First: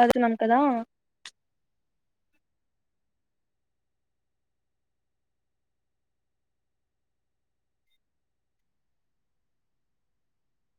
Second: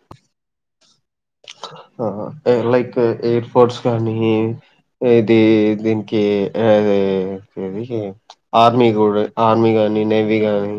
అది నమ్ముతాదా ఆ లైక్ ఎయిర్ ఫోర్స్ కానీ ఇది దీనికి ఏది ఆర్మీ కూడా ఆర్మీ గానీ నేవీ గాని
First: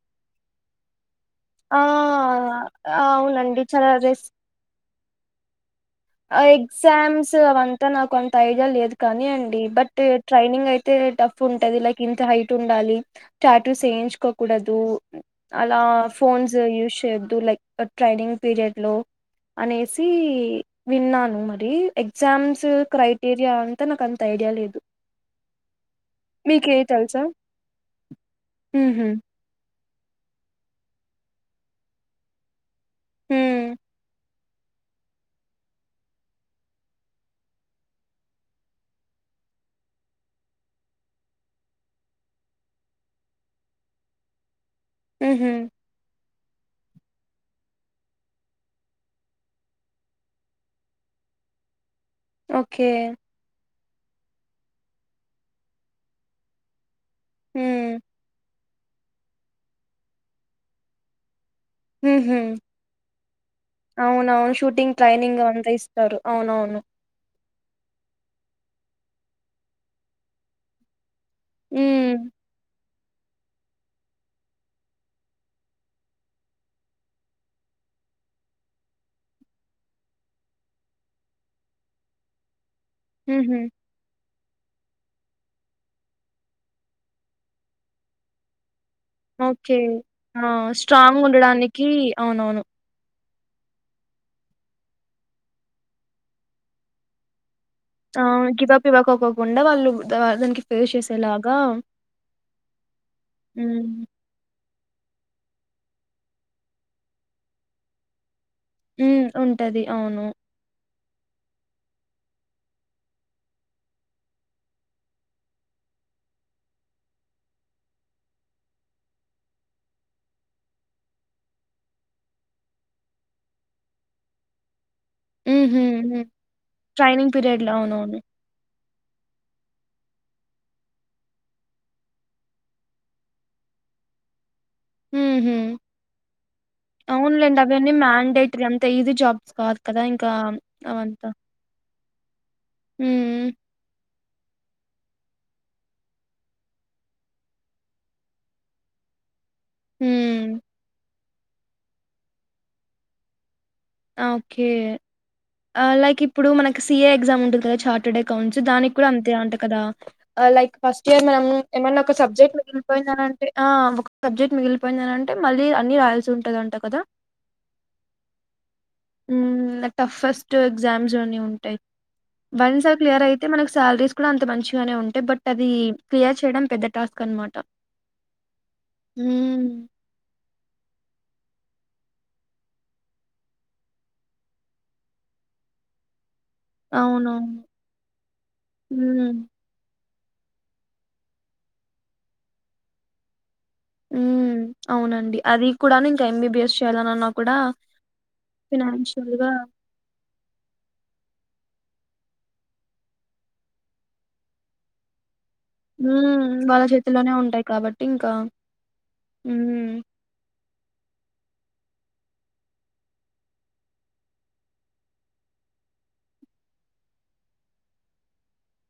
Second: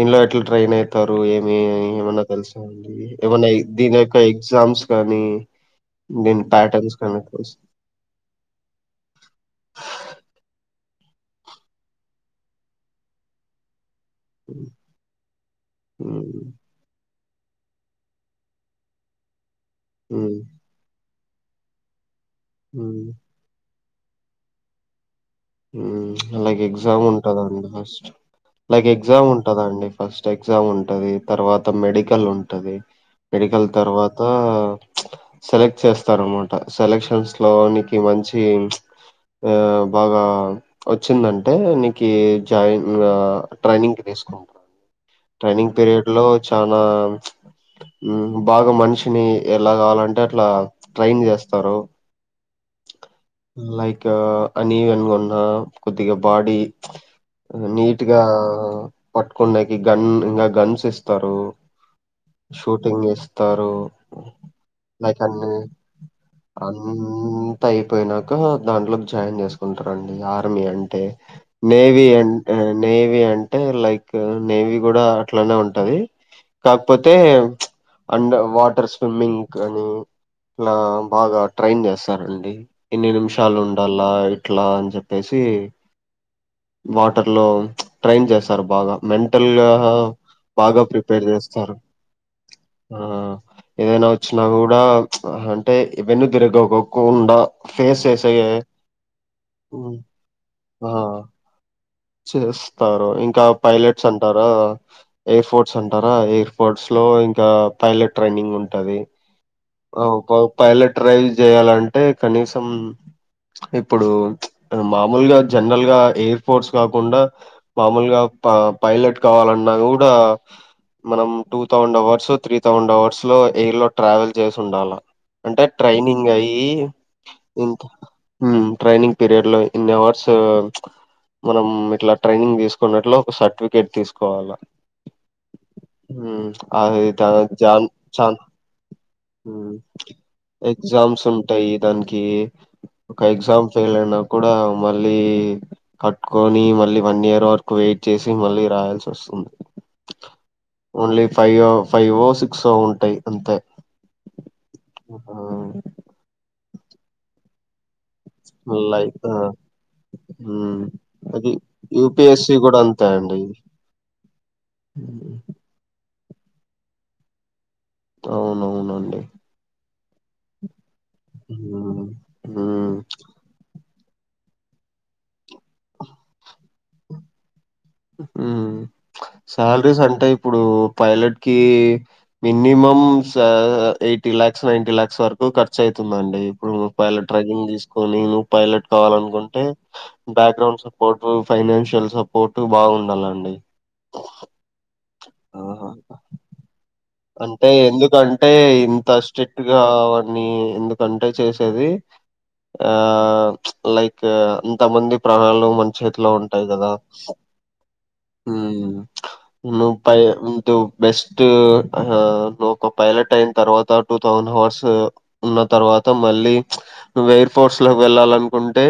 ఇండ్ల ఎట్లా ట్రైన్ అయితారు ఏమి ఆ ఏమన్నా తెలుసాండి ఏమ అవునండి చాలా దీని యొక్క రెస్ ఎగ్జామ్స్ కానీ దీని ప్యాటర్న్స్ కానీ ఎగ్జామ్స్ తెలుసా? అవంతా నాకు అంత ఐడియా లేదు కాని అండి బట్ ట్రైనింగ్ అయి తే టఫ్ ఉంటది లైక్ ఇంత హైట్ ఉండాలి టాటూస్ ఎఇన్ చకోకూడదు అలా ఉమ్, ఫోన్స్ యూస్ చేయ లైక్ ట్రైనింగ్ పిరియడ్ లో అనేసి ఉమ్, విన్నాను మరి ఎక్సామ్స్ ఉమ్, క్రైటేరియా నాకు అంత ఐడియా లేదు ఉమ్ లైక్ మీకే ఎగ్జామ్ తెలుసా ఉంటదండి ఫస్ట్ లైక్ ఉహు ఎగ్జామ్ ఉంటదాండి ఫస్ట్ ఎగ్జామ్ ఉంటది తర్వాత మెడికల్ ఉంటది ఉ మేడికల తర్వాత సెలెక్ట్ చేస్తారనమాట సెలెక్షన్స్ లోనికి మంచి ఆ బాగా వచ్చిందంటే నీ జాయిన్ ట్రైనింగ్ తీసుకుంటా ఉహు ట్రైనింగ్ పీరియడ్ లో చాలా బాగా మనిషిని ఎలా కావాలంటే అట్లా ట్రైన్ చేస్తారు ఓకే అన్ఈవెన్ గా ఆ కొద్దిగా బాడి ఉ నీట్గా పట్టుకుండేకి గన్ ఇంకా గన్స్ ఇస్తారు హా హ్మ్మ్ షూటింగ్ ఇస్తారు అవునవును షూటింగ్ లైక్ ట్రైనింగ్ అన్ని అంతా ఇస్తారు అవునవును అంతా అయిపోయినాక దాంట్లో జాయిన్ చేసుకుంటారు రండి ఆర్మీ అంటే నేవి హ్మ్. అండ్ ఆన్ నేవీ అంటే లైక్ నేవీ గూడా అట్లానే ఉంటది. కాకపోతే అండ వాటర్ స్విమ్మింగ్ అని లా బాగా ట్రైన్ చేస్తారండి. ఎన్ని నిమిషాలు హుహు. ఉండాల్ల ఎ ట్లా అని చెప్పేసీ వాటర్ లో ట్రైన్ చేస్తారు బాగా ఓకే. మెంటల్లాహ ఆ! బాగా స్ట్రాంగ్ ప్రిపేర్ చేస్తారు ఉండడానికి అవునవును. ఆ ఏదైనా వచ్చినా గూడా అంటే ఇవన్ని దొరగకోకుండా ఫేస్ చేసేగే కోకోకుండా వాళ్ళు దా దానికి ఫేస్ చేసేలాగా చేస్తారు ఇంకా హ్మ్. పైలట్స్ అంటారా అ‌ ఎయిర్ ఫోర్ట్స్ అంటారా ఎయిర్ ఫోర్ట్స్ లో ఇంకా పైలట్ ట్రైనింగ్ ఉన్ టది హ్మ్. ఉంటది. ఆ అవును. ప పైలట్ డ్రైవ్ చేయాలంటే కనీసం ఇప్పుడు మామూలుగా జనరల్ గా ఎయిర్ ఫోర్ట్స్ కాకుండా మామూలుగా ప పైలట్ కావాలన్నా గూడా మనం two thousand hours three thousand hours లో ఎయిర్ లో ట్రావెల్ చేసి ఉండాల అంటే హుహు. హ్మ్. ట్రైనింగ్ అయ్యి ట్రైనింగ్ పీరియడ్‌లో ఇంత అవునవును. ఊ ట్రైనింగ్ పీరియడ్ లో ఇన్ని అవర్స్ మనం ఇట్లా ట్రైనింగ్ తీసుకున్నట్లు ఒక సర్టిఫికేట్ తీసుకోవాలా హుహు. అదీ త అవునులెండి. చాన్ అవన్నీ చాన్ మ్యాండేటరీ అంత ఈజీ జాబ్స్ కాదు కదా! ఇంకా ఎగ్జామ్స్ అవంతా. ఉంటయి దానికీ ఒక హ్మ్. ఎగ్జామ్ ఫెయిల్ అయినా కూడా మళ్ళీ కట్టుకొనీ మళ్ళీ వన్ ఇయర్ వరకు వెయిట్ చేసి మళ్ళీ రాయాల్సి వస్తుంది ఊ ఓన్లీ ఫై ఓ ఫైవో సిక్సో ఉంటాయి అంతే ఆ ఓకే లైక్ ఇప్పుడు మనకి సిఏ ఎగ్జామ్ ఉంటది టే చార్టెడ్ ఎ కౌంట్స్ దానికి కూడా లైక్ అంతే అంట కదా ఆ లైక్ ఫస్ట్ ఇయర్ మనము అది ఏమన్నా ఒక యూపిఎస్సి సబ్జెక్ట్ కూడా అంతే అండి మిగిలిపోయిందనంటే ఆ ఒక సబ్జెక్ట్ మిగిలిపోయిందనంటే మళ్ళీ అన్నీ రాయాల్సి ఉన్ ట్ట దంట కద అవునవునండి ఊమ్ టఫస్ట్ ఎగ్జామ్స్ అని ఉంటాయి ఉమ్, వన్స్ ఉమ్, ఆ క్లియర్ అయితే మనకి సాలరీస్ కుడా అంత మంచిగానే ఉంటాయి బట్ అదీ క్లియర్ చేయడం పెద్ద టాస్క్ అనమాట ఊ హ్మ్. శాలరీస్ అంటే ఇ ఇప్పుడూ పైలట్ కీ మినిమం సా ఎయిటీ లాక్స్ నైన్టీ లాక్స్ వరకు ఖర్చు అయితుందండి నువ్వూ పైలట్ అవునవును. ట్రైకింగ్ తీసుకొని నువ్వు పైలట్ హ్మ్. కావాలనుకుంటే background support financial support to బాగుండాలండి ఊ అవునండి అది ఆహా! కూడా నే ఇంకా ఎంబీబిఎస్ చెయాల అంటే ఎందుకంటే ఇంత ఫినాన్షియల్‌గా స్ట్రిక్ట్ గా అవన్నీ ఎందుకంటే చేసేది ఆ లైక్ ఇంత మంది ప్రనాల్ మన చేతిలో హ్మ్. ఉంటాయి వాళ్ళ కదా చేతుల్లోనే ఉంటాయి కాబట్టి ఇంకా హ్మ్ ను హ్మ్ పై దు బెస్ట్ తూ ఆ హా నువ్ ఒక పైలట్ అయిన తర్వాత టూతౌసండ్ అవర్స్ ఉన్న తర్వాత మళ్ళీ, నువ్ ఎయిర్ ఫోర్స్ లోకి వెళ్ళాల అనుకుంటే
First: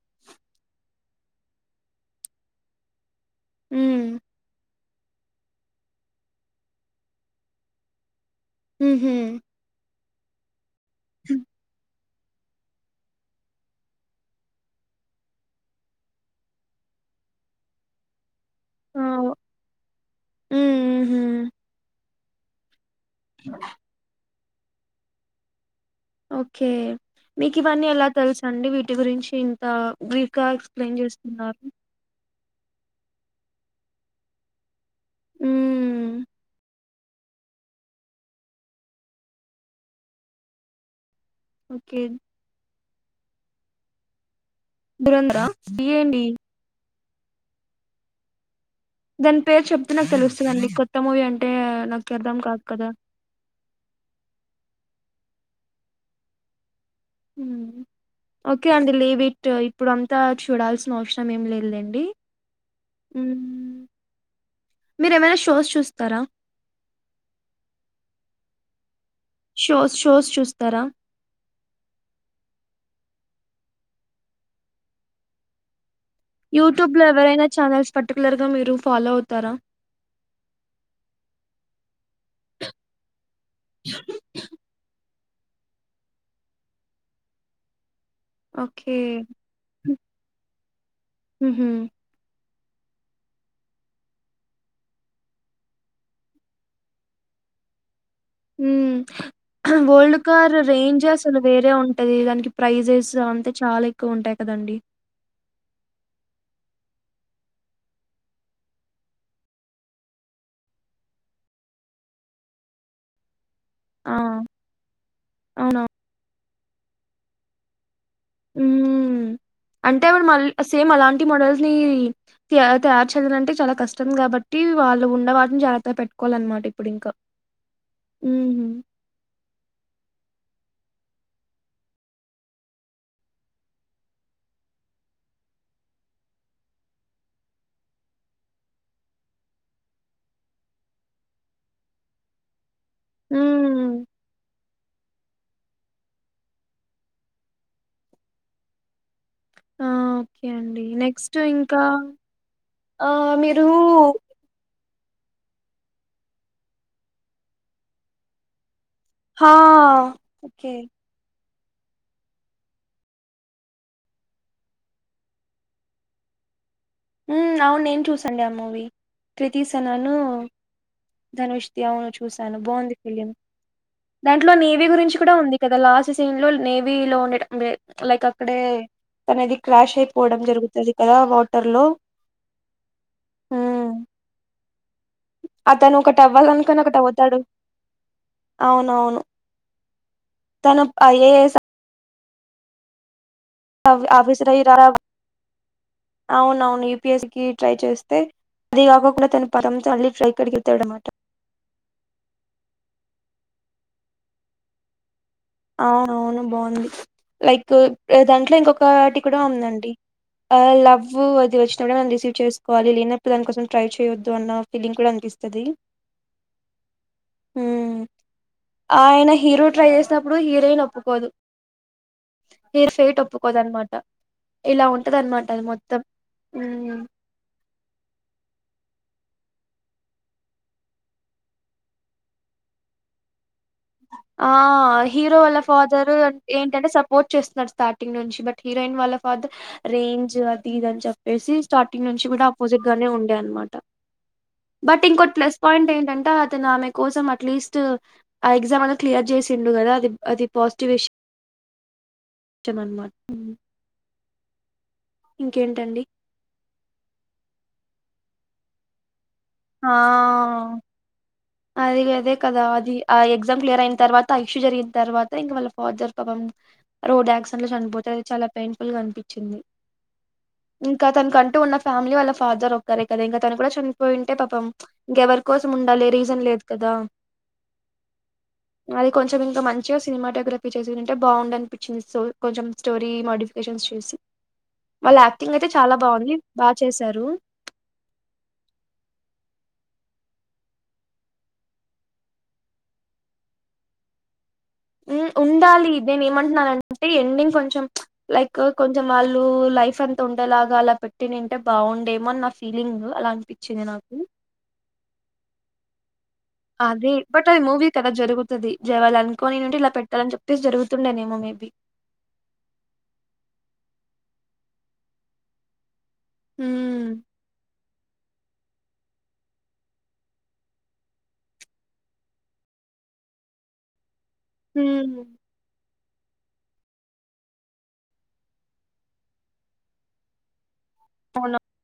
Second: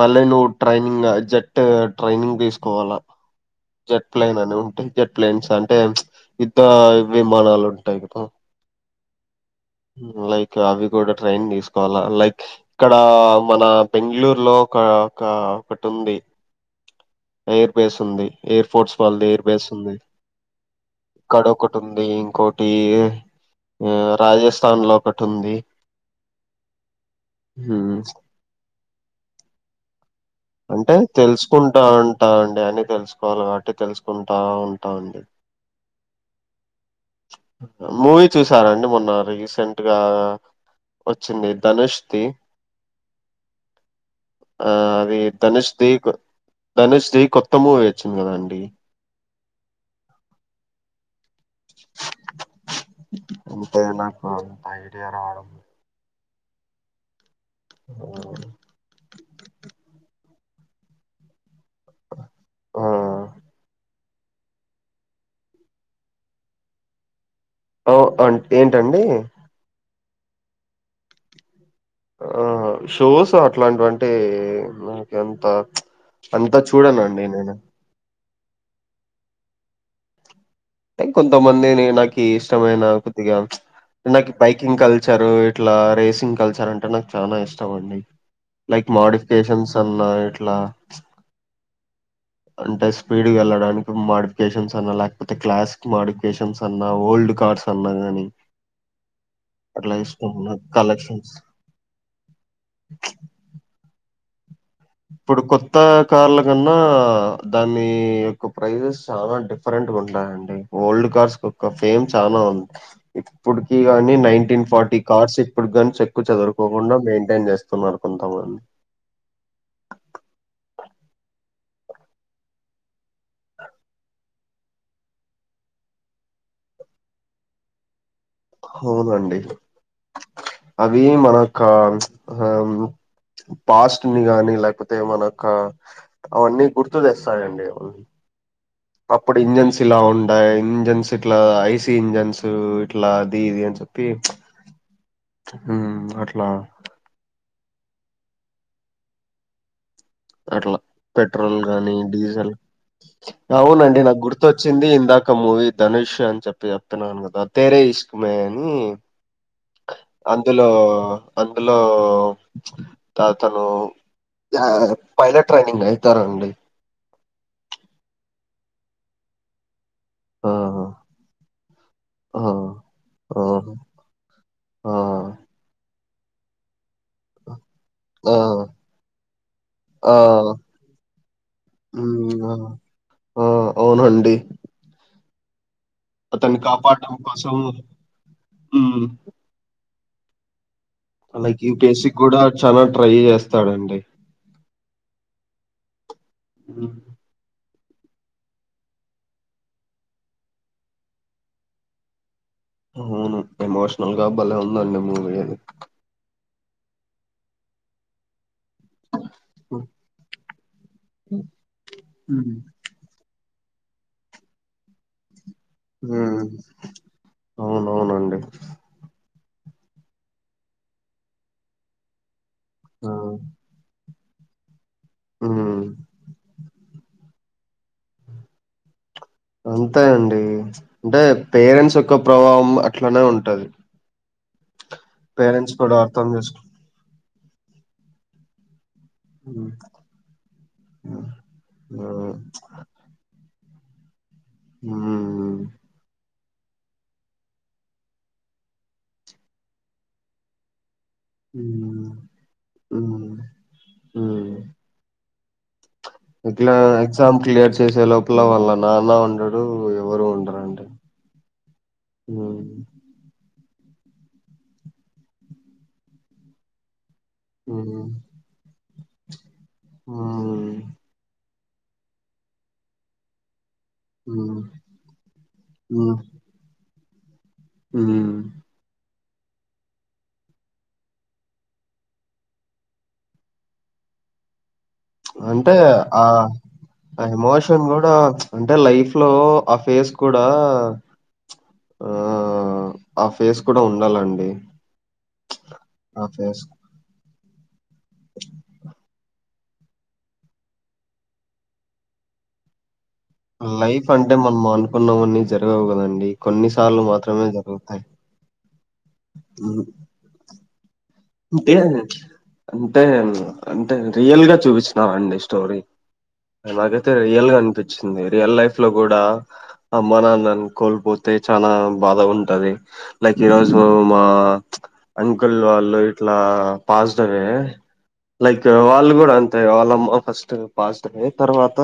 మళ్ళీ నువ్వు ట్రైనింగ్ జెట్ ట్రైనింగ్ తీసుకోవాలా. జెట్ హ్మ్. ప్లైన్ అని ఉంటే జెట్ ప్లేన్స్ అంటే యుద్ధ విమానాలు ఉంటాయి హ్ హు హ్మ్ లైక్ అవి కూడ ట్రైన్ తీసుకోవాలా లైక్ ఇక్కడ మన బెంగళూరు లో ఒక ఒక ఒకటి ఉంది ఎయిర్ బేస్ ఉంది, ఎయిర్ ఫోర్ట్స్ ఆ! వాళ్ళది ఎయిర్ బేస్ ఉంది హ్మ్. ఇక్కడ హుహు. ఒక. టుంది ఇంకోటి ఆ రాజస్ తన్ లో ఒకటి ఉంది ఓకే మీకు ఇవన్నీ హ్మ్ ఎలా తెలుసు అండి వీటి గురించి ఇంత బ్రీఫ్ గా ఎక్స్ప్లెయిన్ చేస్తున్నారు హ అండి అన్ని తెలుసుకోవాలి కాబట్టి తెలుసుకుంటా ఉ టాండి హ్మ్. మూవీ చూసారండి మొన్న రీసెంట్గా వచ్చింది ధనుష్ ఓకే. ది ఆ అది 'దురంధరా'? ధనుష్ ది ఇయ్యేండి? ధనుష్ ది కొత్త మూవీ వచ్చింది కదా అండి దాని పేరు చెప్తే నాకు తెలుస్తదండి. కొత్త మూవీ అం ఉంటే నాకు [unintelligible] ఓకే అండి లేవిట్ ఇప్పుడు అంతా చూడాల్సిన అవసరం ఏం లేదు లెండి ఆ మీరేమైనా షోస్ చూస్తారా ఓ అ ఏంటండి షోస్ షోస్ చూస్తారా ఆ షోస్ అట్లాంటివంటే మనక ఎంత అంతా చూడనండి నేను పర్టికులర్గా మీరు ఫాలో అవుతారా అ కొంతమంది న నా ఇష్టమైన కొద్దిగా బైకింగ్ కల్సి కల్చారు ఇట్లా రేసింగ్ కల్చర్ అంటే నాకు చాలా ఇష్టం అండి లైక్ ఓకే. మాడిఫికేషన్స్ అన్నా ఇట్లా హుహు. అంటే స్పీడ్ వెళ్ళడానికి మాడిఫికేషన్స్ అన్నా లేకపో అ క్లాసిక్ మాడిఫికేషన్స్ అన్నా ఓల్డ్ కార్డ్స్ అన్నా కానీ మ్మ్ ఓల్డ్ కార్ నాకు రేంజ్ కలెక్షన్స్ అసలు వేరే ఉంటుది దానికి ప్రైజెస్ అంతే చాలా ఎక్కువ ఉంటాయి కదండి ఇప్పుడు కొత్త కార్ల కన్నా దాని యొక్క ప్రైజెస్ చాలా డిఫరెంట్ ఉంటాయండి ఓల్డ్ కార్స్ కోక్క ఫేమ్ చాలా ఉంది ఇప్పుడుకి ఆ! గాని నైన్టీన్ ఫార్టీ కార్స్ ఇప్పుడు అవునా? గనీ చెక్కు చదరరు ఇకుండా మెయింటైన్ చేస్తున్నారు కొంతా పో హ్మ్. అంటే మళ్ళీ సేమ్ అలాంటి మోడల్స్ని తయారు చేయాలంటే చాలా కష్టం కాబట్టి వాళ్ళు ఉన్న వాటిని జాగ్రత్తగా పెట్టుకోవాలన్నమాట ఇప్పుడు ఇంకా అవునండి అవి మనయొక్క పాస్ట్ ని గాని లేకపోతే మనకి అవన్నీ గుర్తు తెస్తాారంండి అప్పుడు ఇంజిన్స్ ఇలా ఉంటాయి ఇంజిన్స్ ఇట్లా ఐసి ఇంజిన్స్ అట్లా అది ఇది అని చెప్పి హ్మ్. మ్మ్ అట్లా ఆ! ఓకే అట్లా అండి. నెక్స్ట్ పెట్రోల్ ఇంకా గానీ డీజిల్ ఆహ్, మీరు అవునండి నాకు గుర్తుచ్చింది ఇందాక మూవీ ధనుష్ అని చెప్పి చెప్తున్నాను కదా తేరే ఇసుకమే అని హా అందులో ఓకే అందులో తతను పైలట్ ట్రైనింగ్ అవుతారండి అవును నేను చూసండి ఆ మూవీ క్రిత ను ఆ ధనుష్తి అవును ఆ చూశాను బాగుంది ఫిలిం ఆ దాంట్లో నేవీ ఆ గురించి కూడా ఉంది కదా లాస్ట్ సీన్లోల్ నేవి వ లో ఉండే లైక్ ఆ అక్కడే అనేది క్రాష్ ఆ అయిపోవడం జరుగుతుంది కదా వాటర్ లో ఆ అవును అండి అతను ఒకటి అవ్వాలనుకని ఒకటి కాపాడటం అవుతాడు కోసం హ్మ్ అవునవును తన ఏ అలాకి బేసిక్ కూడా చాల ట్రై చేస్తా ఆఫీసర్ అయ అవున అవును యుపిస్సి కి ట్రై చేసి అదిగా కూడా తన పరమ అల్ళీ ట్రై కడికితే విడమాటారు అవును ఎమోషనల్ గా బలే ఉందండి మూవీ అది అవును బాగుంది లైక్ దాంట్లో ఇంకొక కాటి ఇ కూడా హ్మ్ ఉందండి ఆ లవ్ అది వచ్చినప్పుడు మనం రిసీవ్ హ్మ్ చేసుకోవాలి లేనప్పుడు దానికోసం ట్రై చేయొద్దు అన్న ఫీలింగ్ కూడా అనిపిస్తు హ్మ్మ్ హ్మ్ అవునవునండి ఆయన హీరో ట్రై చెస్ చిప్పుడు హీరోయిన్ ఒప్పుకోదు విల్లా ఆ ఫేట్ ఒప్పుకోదన్నమాట ఇలా ఉం ట్టదనమాట అది హ్మ్ మొత్తం ఉమ్ అంతే అండి అంటే పేరెంట్స్ యొక్క ప్రభావం అట్లానే ఉంటది ఆ హీరో వాళ్ళ పేరెంట్స్ కూడా ఫాదర్ అర్థం చేసుకు ఏంటంటే సపోర్ట్ చేస్తున్నాడు స్టార్టింగ్ నుంచి బట్ హి రోయిన్ వాళ్ళ ఫాదర్ హ్మ్ రేంజ్ అది ఇది అని హ్మ్ చెప్పేసి స్టార్టింగ్ ఆ! నుంచి కూడా ఆపోజిట్ గానే ఉండే అనమాట హ్మ్ బట్ ఇంకో ప్లస్ పాయింట్ ఏంటంటే ఆ తే ఆమె కోసం అట్లెస్ట్ ఆ ఎగ్జా అనా క్లియర్ చేసిండుద అది అది పాజిటివ్ విష మ్ హ్మ్. మ్ ఇంకేంటండి ఇట్లా ఎగజామ్ క్లియర్ చేసే లో పలా వల నానా ఉండదు ఆ అది అదే కదా ఉమ్ అది ఆ ఎ ఎగ్జా క్లియర్ అయిన తర్వాత ఇక్షు జరిగిన తర్వాత ఇంకా వాళ్ళ ఫాదర్ పాపం రోడ్ యాక్సిడెంట్ లో ఉమ్ చనిపోతే అది చాలా పెయిన్ ఫుల్ గా అనిపించింది ఉమ్ ఇంకా తన ఉన్న ఫ్యామిలీ వాళ్ళ ఫాదర్ ఒక్కరే కదా ఇంకా తను కూడా చనిపోయి అంటే ఉమ్ పాపం ఇంకెవరి కోసం ఉండాలి ఉమ్ రీజన్ లేదు కదా ఉమ్ అది కొంచెం ఇంకా మంచిగా సినిమాటోగ్రఫీ చేసింటంటే బాగుంది అనిపించింది సో కొంచెం స్టోరీ మాడిఫికేషన్స్ చేసి వాళ్ళ యాక్టింగ్ అయితే అంటే చాలా ఆ బాగుంది బాగా చేశారు ఎమోషన్ కూడా అంటే లైఫ్ అట్ లో ఆ ఫేస్ కూడా ఆ ఆ ఫేస్ కూడా ఉండాలండి ఉ ఉండాలి ఇదే ఆ ఫేస్ ఏమంటున్నానంటే ఎండింగ్ కో కొంచం లైక్ కొంచెం వాళ్ళు లైఫ్ అంత ఉండేలాగా అలా పెట్టి తంటే బాగుండేమో అని నా ఫీలింగ్ అలా అనిపించింది లైఫ్ నాకు అంటే మనం అనుకున్నవన్నీ జరగవు కదండి ండి అదే బట్ అది మూవీ కదా జరుగుతుంది జయాలి అనుకోని నుండి ఉమ్. ఇలా పెట్టాలని చెప్పేసి జరుగుత అంటే అంటే అంటే రియల్ గా చూపిచ్నార్ అండి స్టోరీ నాకైతే ఉమ్ రియల్ గా అనిపించింది రియల్ లైఫ్ లో కూడా అమ్మా నాన్నని కోల్పోతే చనా బాధ ఉంటది లైక్ ఈరోజు మా ఉమ్ అంకుల్ వాళ్ళు అట్లా పాస్టరే లైక్ వాళ్ళు కూడా అంతే వాళ్ళమ్మ ఫస్ట్ పాస్టరే అవును తర్వాత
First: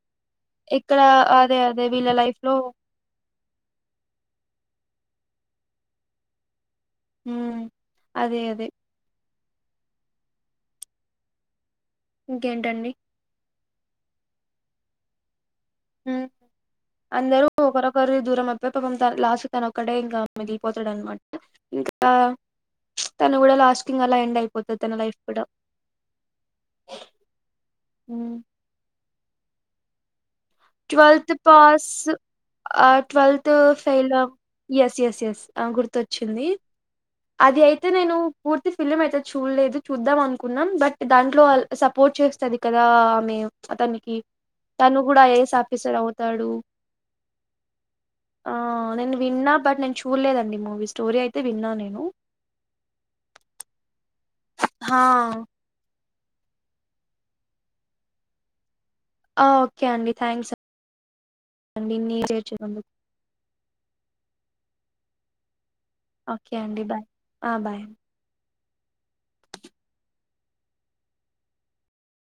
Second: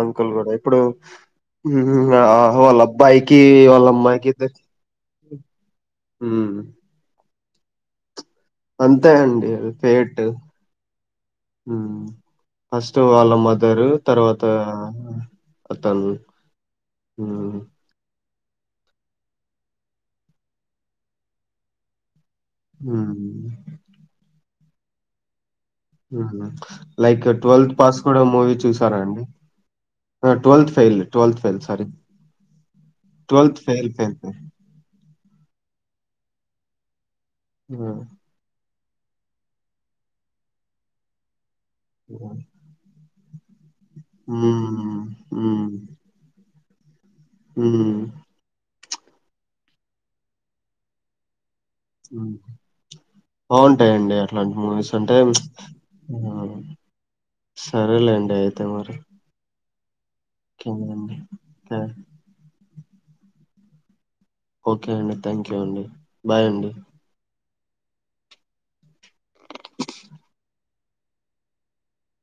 అం కుల్ కూడా ఇప్పుడు ఇక్కడ అదే అదే వీళ్ళ హ్మ్ లైఫ్ లో వాళ్ళ అబ్బాయి కీ వాళ్ళమ్మై కీర్తి హు ఉ అంతే అండి ఫేట్ హు ఇంకేంటండి ఫస్ట్ వాళ్ళ మ దరు తర్వాత అతను హు అందరు ఉమ్, ఒకరొకరు దూరమవ్ పాపము తన్ లాస్ట్ తన ఒక్కడే ఇంకా మిగిలిపోతాడనమాట ఇంకా ఉమ్. తను కూడా లాస్ట్ కింగ్ అలా ఎండ్ అయి పొత్త తన లైఫ్ కూడా ఉహు లైక్ ట్వెల్త్ పాస్ కూడా హ్మ్. మూవీ చూసారా అండి ఆ, twelfth fail twelfth fail sorry pass ఆ twelfth fail yes yes yes ఆ గుర్తొచ్చింది అది అయితే నేను పూర్తి థిస్ ఫిలిం అయితే చూల్లేదు చూద్దాం అనుకున్నాం బట్ దాంట్లో అల్ సపోర్ట్ మ్మ్. చేస్తది కదా ఆమే అతనికి తను మ్మ్. కూడా ఐఎస్ ఆఫీసర్ అవుతాడు హు ఆ నేను విన్నా బట్ నేను చూడలేదండి మూవీ స్టోరీ అయితే విన్నా నేను బాగుంటాయండి అట్లాంటి మూవీస్ హా అంటే హ్మ్ సరేలేండి అయితే మరి ఓకే అండి థ్యాంక్స్ అండి దీన్ని చేర్చి నందుకు ఓకే అండి థ్యాంక్ యూ అండి ఓకే అండి బాయ్ ఆ బాయ్